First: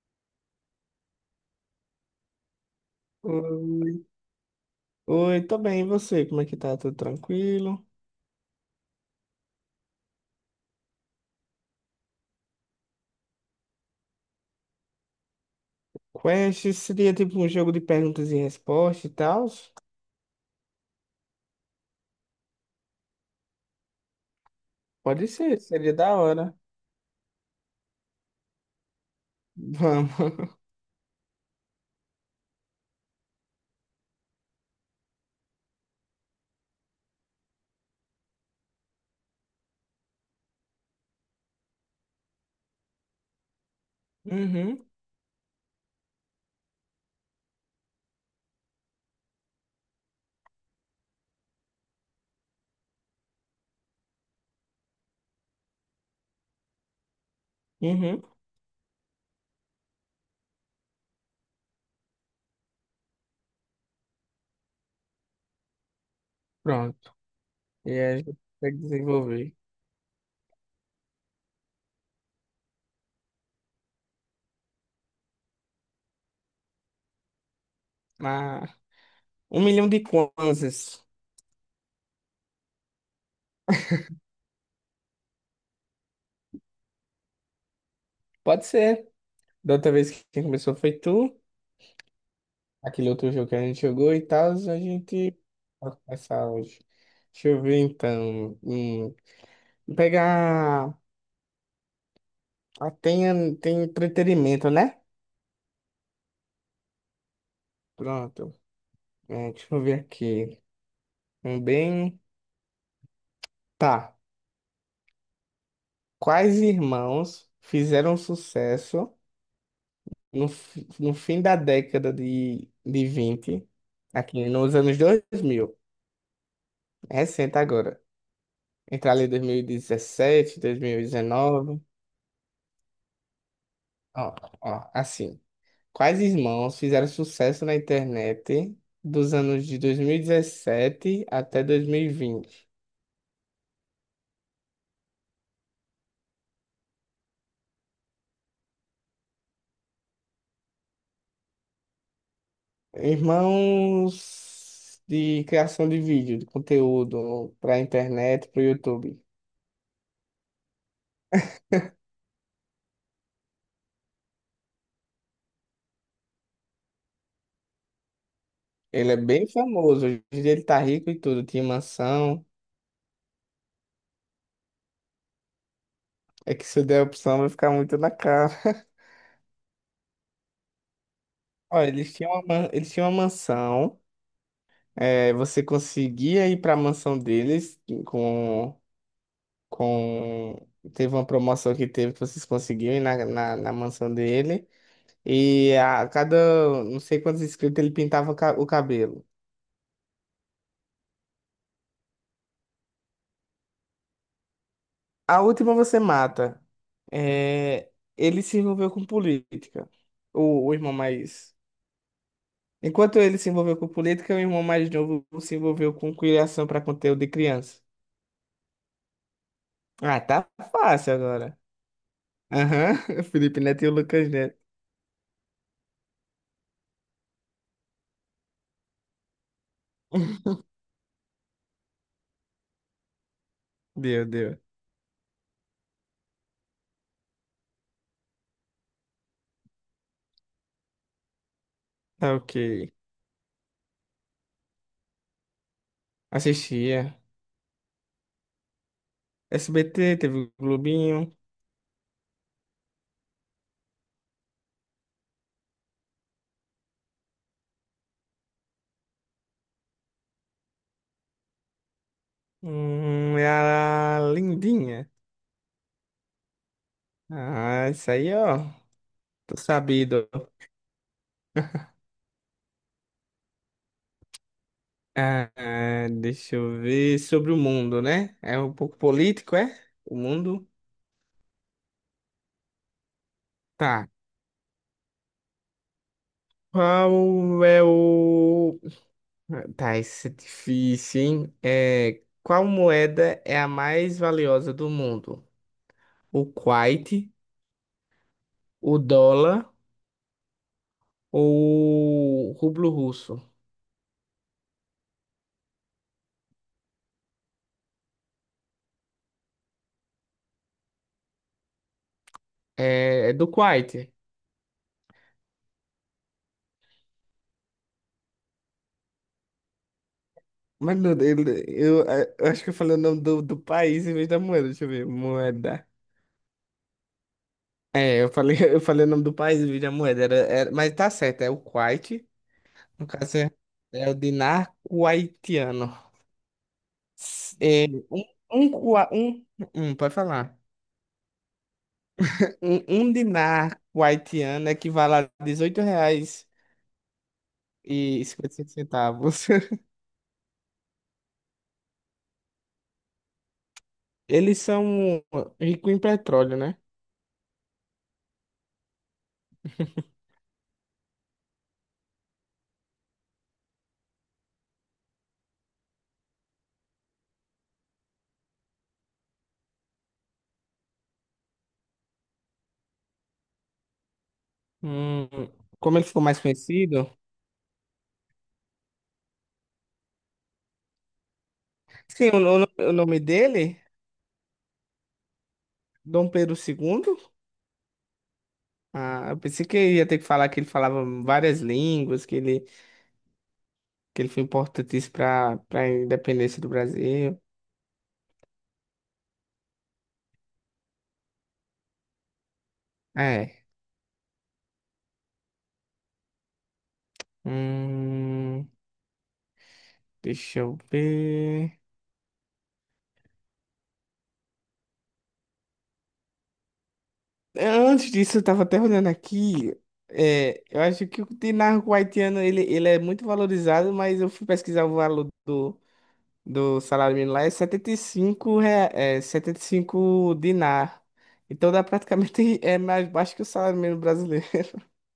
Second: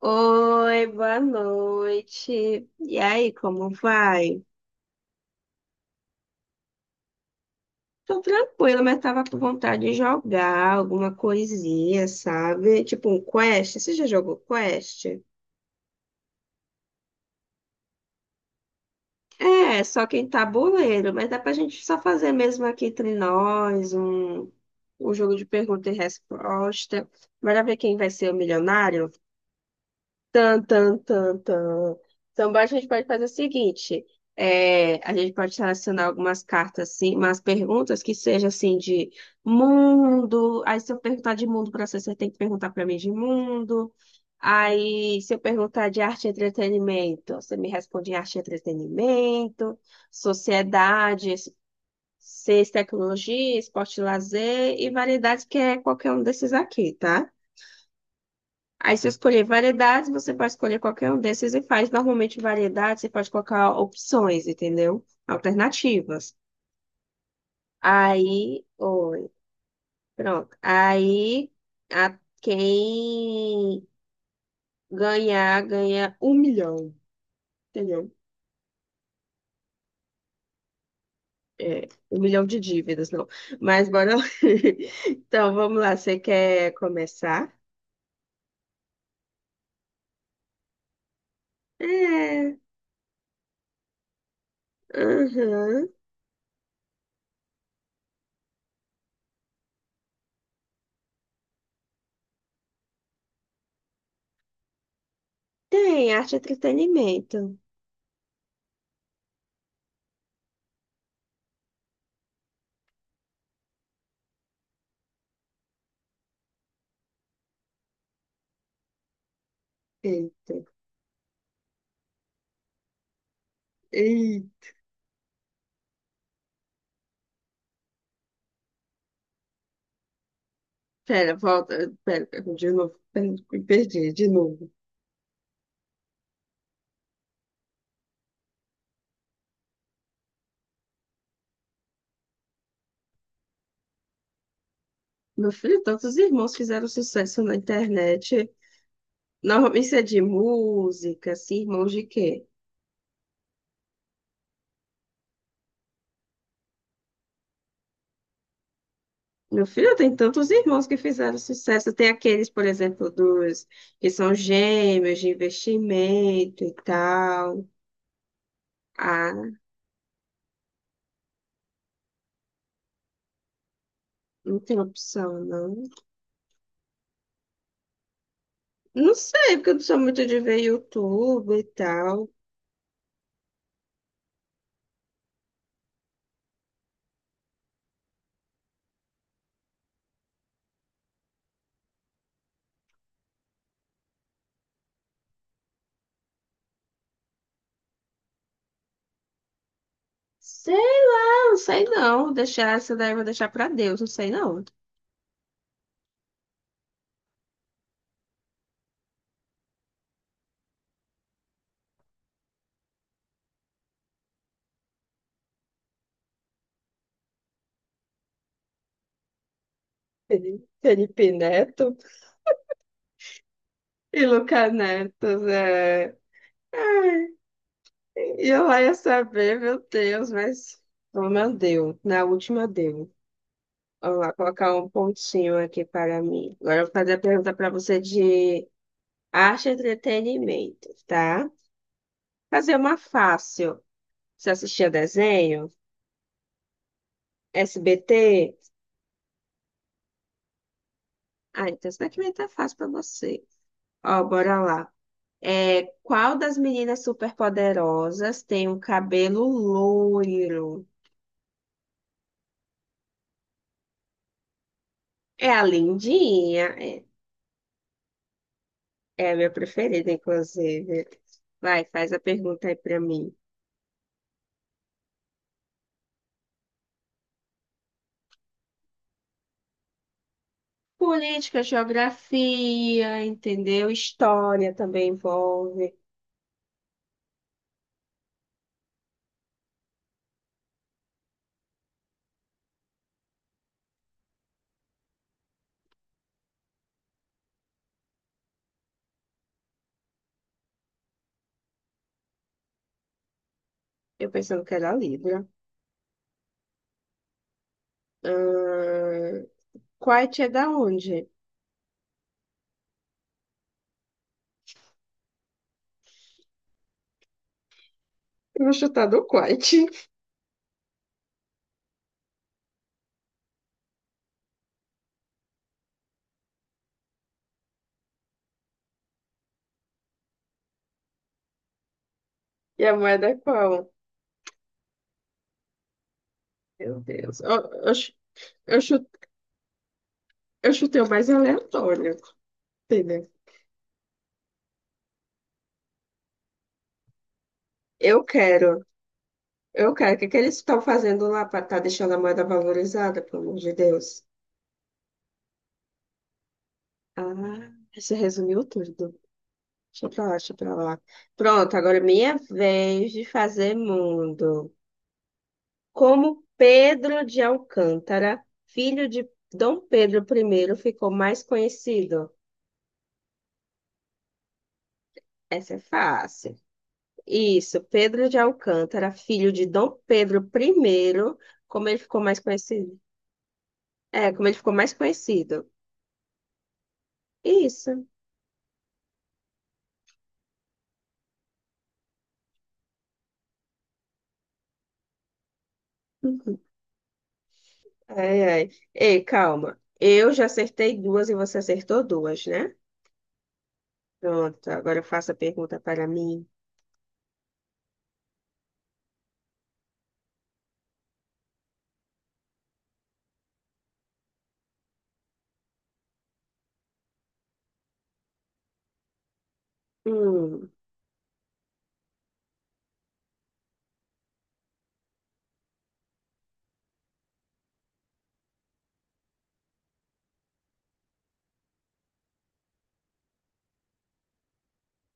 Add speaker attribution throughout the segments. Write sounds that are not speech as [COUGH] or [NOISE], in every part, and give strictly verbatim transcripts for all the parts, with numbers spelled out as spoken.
Speaker 1: Oi, boa noite. E aí, como
Speaker 2: Oi,
Speaker 1: vai?
Speaker 2: oi, tô bem, e você? Como é que tá? Tudo tranquilo?
Speaker 1: Tô tranquila, mas tava com vontade de jogar alguma coisinha, sabe? Tipo um quest. Você já jogou quest?
Speaker 2: Quest seria tipo um jogo de perguntas e respostas e tal?
Speaker 1: É, só que em tabuleiro, mas dá pra gente só fazer mesmo aqui entre nós um, um
Speaker 2: Pode
Speaker 1: jogo de
Speaker 2: ser,
Speaker 1: pergunta e
Speaker 2: seria da hora.
Speaker 1: resposta. Bora ver quem vai ser o milionário?
Speaker 2: Vamos. [LAUGHS]
Speaker 1: Tan, tan, tan, tan. Então, a gente pode fazer o seguinte: é, a gente pode selecionar algumas cartas, assim, umas perguntas que seja assim de mundo. Aí, se eu perguntar de mundo para você, você tem que perguntar para mim de mundo.
Speaker 2: Uhum,
Speaker 1: Aí, se eu perguntar de arte e entretenimento, você me responde em arte e entretenimento, sociedade, ciência, e tecnologia, esporte e lazer e variedades, que é qualquer um desses aqui, tá?
Speaker 2: uhum.
Speaker 1: Aí, se eu escolher variedades, você pode escolher qualquer um desses e faz. Normalmente, variedades, você pode colocar opções, entendeu? Alternativas.
Speaker 2: Pronto. E aí a gente
Speaker 1: Aí,
Speaker 2: consegue
Speaker 1: oi,
Speaker 2: desenvolver.
Speaker 1: pronto. Aí, a quem ganhar, ganha um milhão, entendeu?
Speaker 2: Ah, um milhão de kwanzas.
Speaker 1: É, um milhão de dívidas, não. Mas bora lá. [LAUGHS] Então, vamos lá. Você quer começar?
Speaker 2: Pode ser. Da outra vez que quem começou foi tu.
Speaker 1: É,
Speaker 2: Aquele outro jogo que a gente jogou e tal, a gente
Speaker 1: aham.
Speaker 2: vai começar hoje. Deixa eu ver então. Hum, pegar. Ah, tem, tem entretenimento, né?
Speaker 1: Tem, arte e entretenimento.
Speaker 2: Pronto. É, deixa eu ver aqui. Um bem, tá. Quais irmãos fizeram sucesso no,
Speaker 1: Eita.
Speaker 2: fi- no fim da década de, de vinte, aqui nos anos dois mil? Recente agora. Entre ali dois dois mil mil e dezessete, dois mil e
Speaker 1: Pera, volta.
Speaker 2: dois mil e dezenove.
Speaker 1: Pera, de novo. Pera, me perdi, de
Speaker 2: Ó,
Speaker 1: novo.
Speaker 2: ó, assim. Quais irmãos fizeram sucesso na internet dos anos de dois mil e dezessete até dois mil e vinte?
Speaker 1: Meu filho, tantos irmãos fizeram sucesso na internet. Normalmente isso é de música, assim, irmãos de quê?
Speaker 2: Irmãos de criação de vídeo, de conteúdo para internet, para o YouTube.
Speaker 1: Meu filho, tem tantos irmãos que fizeram sucesso. Tem aqueles, por exemplo, dos que são gêmeos de investimento e tal.
Speaker 2: Ele é bem
Speaker 1: Ah,
Speaker 2: famoso, hoje em dia ele tá rico e tudo, tinha mansão.
Speaker 1: não tem opção, não.
Speaker 2: É que se eu der a opção vai ficar muito na cara. [LAUGHS]
Speaker 1: Não sei, porque eu não sou muito de ver YouTube e
Speaker 2: Olha, eles
Speaker 1: tal.
Speaker 2: tinham uma, man- eles tinham uma mansão. É, você conseguia ir para a mansão deles com, com... Teve uma promoção que teve que vocês conseguiam ir na, na, na mansão dele. E a cada não sei quantos inscritos ele pintava o ca- o cabelo.
Speaker 1: Sei lá, não sei não. Vou deixar essa daí, eu vou deixar pra Deus, não sei não.
Speaker 2: A última você mata. É, ele se envolveu com política. O, o irmão mais. Enquanto ele se envolveu com política, o irmão mais novo se envolveu com criação para conteúdo de criança. Ah, tá
Speaker 1: Felipe
Speaker 2: fácil
Speaker 1: Felipe
Speaker 2: agora.
Speaker 1: Neto
Speaker 2: Aham. [LAUGHS] Felipe Neto e o
Speaker 1: e
Speaker 2: Lucas Neto.
Speaker 1: Lucas Neto, né? Ai, e eu lá ia saber, meu Deus,
Speaker 2: [LAUGHS]
Speaker 1: mas oh, meu Deus, na última deu. Vamos
Speaker 2: Deu,
Speaker 1: lá,
Speaker 2: deu.
Speaker 1: colocar um pontinho aqui para mim. Agora eu vou fazer a pergunta para você de arte e entretenimento, tá?
Speaker 2: Tá ok.
Speaker 1: Fazer uma fácil. Você assistia desenho?
Speaker 2: Assistia.
Speaker 1: S B T?
Speaker 2: S B T, teve o Globinho.
Speaker 1: Ah, então isso daqui vai estar fácil para você. Ó, bora lá. É, qual das meninas superpoderosas tem um cabelo loiro?
Speaker 2: Hum, era lindinha.
Speaker 1: É a Lindinha. É,
Speaker 2: Ah, isso aí, ó.
Speaker 1: é a minha
Speaker 2: Tô
Speaker 1: preferida,
Speaker 2: sabido.
Speaker 1: inclusive. Vai, faz a pergunta aí pra mim.
Speaker 2: Ah, ah, deixa eu ver sobre o mundo, né? É um pouco político, é? O mundo?
Speaker 1: Política, geografia, entendeu?
Speaker 2: Tá.
Speaker 1: História também envolve.
Speaker 2: Qual é o. Tá, esse é difícil, hein? É, qual moeda é a mais valiosa do mundo? O Kuwait, o dólar ou o rublo russo?
Speaker 1: Eu pensando que era Libra. Ahn, Quite é da onde?
Speaker 2: É, é do Kuwait.
Speaker 1: Eu vou chutar do Quite.
Speaker 2: Mas, meu Deus, eu, eu acho que eu falei o nome do, do país em vez da moeda. Deixa eu ver. Moeda. É, eu falei, [LAUGHS] eu falei o nome do país, do vídeo da moeda, era, era- mas tá certo, é o Kuwait,
Speaker 1: E a
Speaker 2: no
Speaker 1: moeda é
Speaker 2: caso é,
Speaker 1: qual?
Speaker 2: é o dinar kuwaitiano.
Speaker 1: Meu Deus. Eu,
Speaker 2: S- É,
Speaker 1: eu, chu-
Speaker 2: um, um,
Speaker 1: eu chu-
Speaker 2: kua- um, um, pode falar.
Speaker 1: eu chutei o mais aleatório.
Speaker 2: Um, um
Speaker 1: Entendeu?
Speaker 2: dinar kuwaitiano equivale a dezoito reais
Speaker 1: Eu
Speaker 2: e cinquenta e seis
Speaker 1: quero,
Speaker 2: centavos. [LAUGHS]
Speaker 1: eu quero. O que que eles estão fazendo lá para estar deixando a moeda valorizada, pelo amor de Deus?
Speaker 2: Eles são ricos em petróleo, né?
Speaker 1: Ah, você resumiu tudo. Deixa
Speaker 2: [LAUGHS]
Speaker 1: pra lá, deixa pra lá. Pronto, agora é minha vez de fazer mundo. Como Pedro de Alcântara, filho de Dom Pedro I, ficou mais conhecido?
Speaker 2: Hum,
Speaker 1: Essa é
Speaker 2: como ele ficou mais
Speaker 1: fácil.
Speaker 2: conhecido?
Speaker 1: Isso, Pedro de Alcântara, filho de Dom Pedro I, como ele ficou
Speaker 2: Sim,
Speaker 1: mais
Speaker 2: o, no- o
Speaker 1: conhecido?
Speaker 2: nome dele,
Speaker 1: É, como ele ficou mais conhecido.
Speaker 2: Dom Pedro segundo.
Speaker 1: Isso.
Speaker 2: Ah, eu pensei que ia ter que falar que ele falava várias línguas, que ele, que ele foi importantíssimo para para a independência do Brasil.
Speaker 1: Ai, ai. Ei, calma. Eu já acertei duas e você acertou duas, né?
Speaker 2: É.
Speaker 1: Pronto, agora faça a pergunta para mim.
Speaker 2: Hum, deixa eu ver. Antes disso, eu tava até olhando aqui. É,
Speaker 1: Hum,
Speaker 2: eu acho que o dinarco haitiano ele, ele é muito valorizado, mas eu fui pesquisar o valor do, do salário mínimo lá, é setenta e cinco rea- é, setenta e cinco dinar. Então dá praticamente [LAUGHS] é mais baixo que o salário mínimo brasileiro.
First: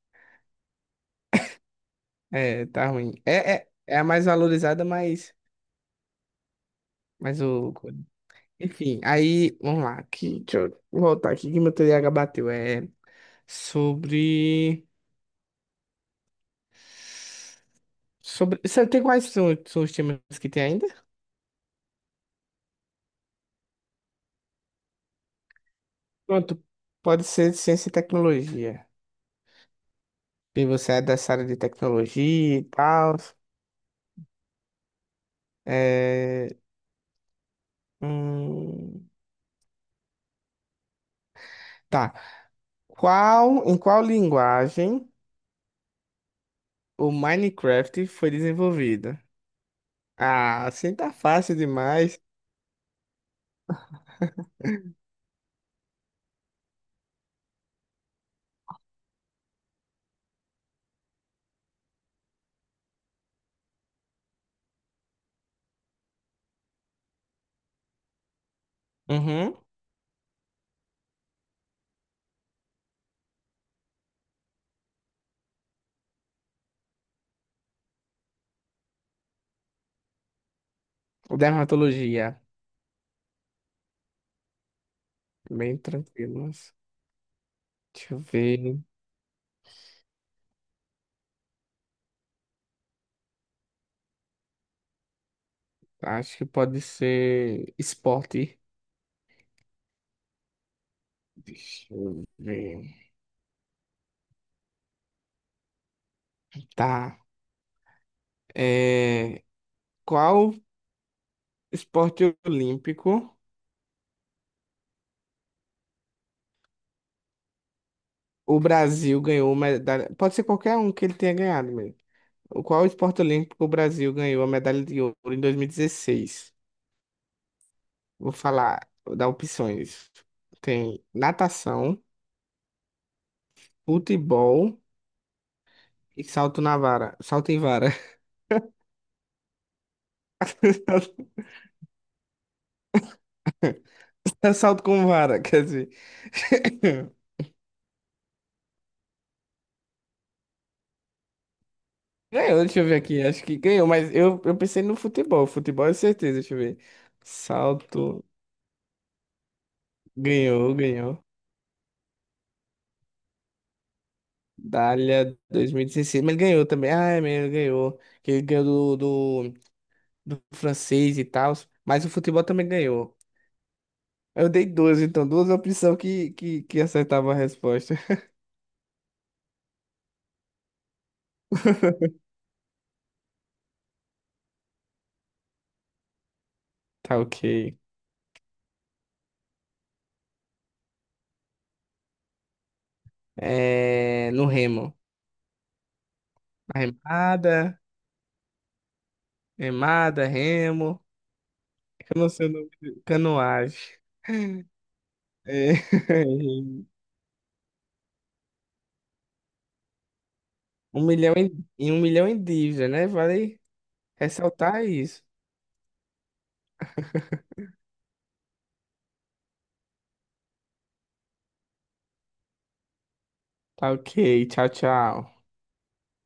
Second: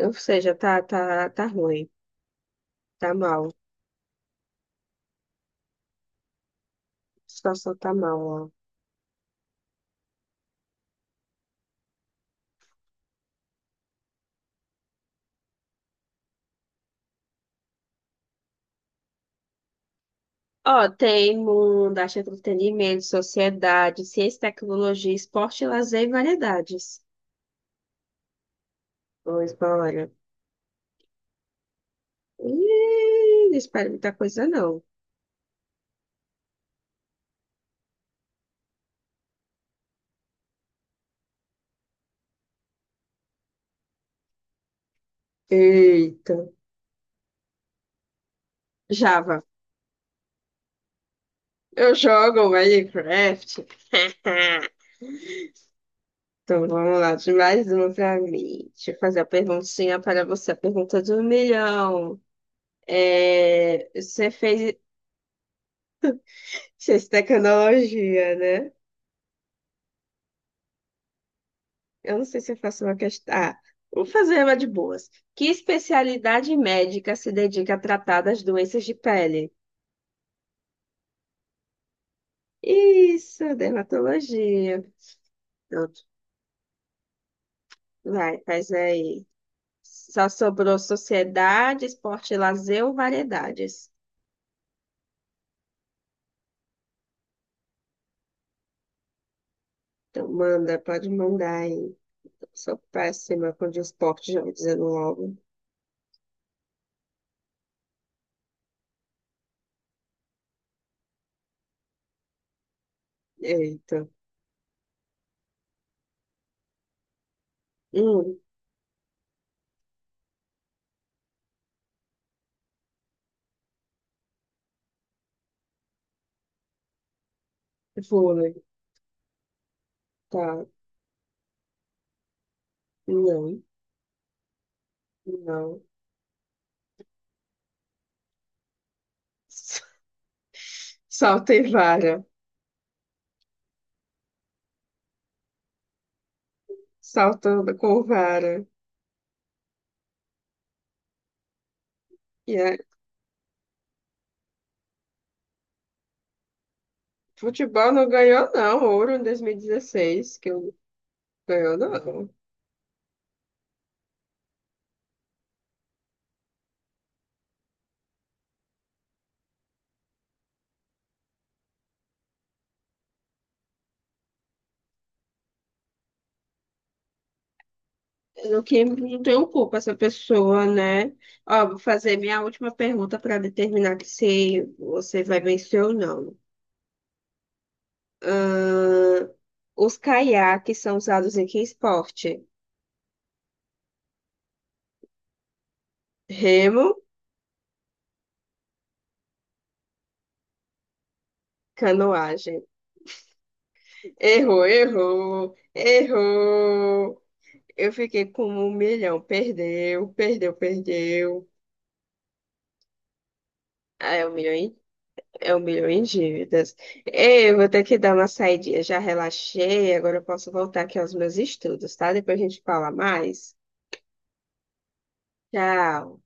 Speaker 1: ou seja, tá, tá, tá ruim.
Speaker 2: É, tá
Speaker 1: Tá
Speaker 2: ruim.
Speaker 1: mal. A
Speaker 2: É, é, é a mais valorizada, mas, mas o.
Speaker 1: situação tá mal, ó.
Speaker 2: Enfim, aí, vamos lá. Aqui, deixa eu voltar aqui que meu T D A H bateu. É sobre. Sobre. Você tem quais são, são, os temas que tem ainda?
Speaker 1: Ó, tem mundo, arte, entretenimento, sociedade, ciência, tecnologia, esporte, lazer e
Speaker 2: Pronto,
Speaker 1: variedades.
Speaker 2: pode ser de ciência e tecnologia.
Speaker 1: Pois, bora.
Speaker 2: E você é dessa área de tecnologia e tal.
Speaker 1: Ih, não espero muita coisa, não.
Speaker 2: É... hum, Tá. Qual, em qual linguagem
Speaker 1: Eita.
Speaker 2: o Minecraft foi desenvolvido?
Speaker 1: Java.
Speaker 2: Ah, assim tá fácil
Speaker 1: Eu
Speaker 2: demais.
Speaker 1: jogo Minecraft. [LAUGHS] Então, vamos lá, de mais uma para mim. Deixa eu fazer a perguntinha para você, a pergunta de um milhão. É, você fez ciência e tecnologia, né?
Speaker 2: Uhum.
Speaker 1: Eu não sei se eu faço uma questão. Ah, vou fazer uma de boas. Que especialidade médica se dedica a tratar das doenças de pele?
Speaker 2: Dermatologia.
Speaker 1: Isso, dermatologia.
Speaker 2: Bem
Speaker 1: Pronto,
Speaker 2: tranquilo, mas. Deixa eu
Speaker 1: vai, faz
Speaker 2: ver.
Speaker 1: aí. Só sobrou sociedade, esporte, e lazer ou variedades?
Speaker 2: Acho que pode ser esporte.
Speaker 1: Então, manda, pode mandar
Speaker 2: Deixa
Speaker 1: aí.
Speaker 2: eu
Speaker 1: Sou
Speaker 2: ver.
Speaker 1: péssima com de esporte, já me dizendo logo.
Speaker 2: Tá. É... Qual esporte olímpico
Speaker 1: Eita. Hum,
Speaker 2: o Brasil ganhou medalha? Pode ser qualquer um que ele tenha ganhado mesmo. O Qual esporte olímpico o Brasil ganhou a medalha de ouro em dois mil e dezesseis? Vou
Speaker 1: vôlei.
Speaker 2: falar, vou dar opções.
Speaker 1: Tá.
Speaker 2: Tem natação,
Speaker 1: Não,
Speaker 2: futebol.
Speaker 1: não.
Speaker 2: E salto na vara. Salto em vara.
Speaker 1: [LAUGHS]
Speaker 2: [LAUGHS]
Speaker 1: Saltei vara.
Speaker 2: Salto com vara, quer dizer. [COUGHS]
Speaker 1: Saltando com vara. E
Speaker 2: Ganhou,
Speaker 1: é,
Speaker 2: deixa eu ver aqui. Acho que ganhou, mas eu, eu pensei no futebol. Futebol é certeza, deixa eu ver.
Speaker 1: futebol não
Speaker 2: Salto.
Speaker 1: ganhou, não. Ouro em dois mil e dezesseis, que eu
Speaker 2: Ganhou, ganhou.
Speaker 1: ganhou, não.
Speaker 2: Dália dois mil e dezesseis. Mas ele ganhou também. Ah, é mesmo, ele ganhou. Que ele ganhou do, do, do francês e tal. Mas o futebol também ganhou. Eu dei duas, então, duas opções que, que, que acertavam a resposta. [LAUGHS]
Speaker 1: No que não tenho culpa essa pessoa, né? Ó, vou fazer minha última pergunta para determinar que se você vai vencer ou não.
Speaker 2: Tá ok.
Speaker 1: Ahn, os caiaques são usados em que esporte?
Speaker 2: É, no remo.
Speaker 1: Remo,
Speaker 2: Arremada. Remada, remo. Eu não sei o
Speaker 1: canoagem.
Speaker 2: nome. de- Canoagem.
Speaker 1: Errou, errou,
Speaker 2: É, [LAUGHS]
Speaker 1: errou. Eu fiquei com um milhão. Perdeu, perdeu,
Speaker 2: Um milhão
Speaker 1: perdeu.
Speaker 2: em, em um milhão em dívida, né? Vale
Speaker 1: Ah, é um milhão em,
Speaker 2: ressaltar isso.
Speaker 1: é um milhão em dívidas. Ei, eu vou ter que dar uma saidinha. Já relaxei, agora eu posso voltar aqui aos meus estudos, tá? Depois a gente fala mais.
Speaker 2: Tá ok. Tchau, tchau.
Speaker 1: Tchau.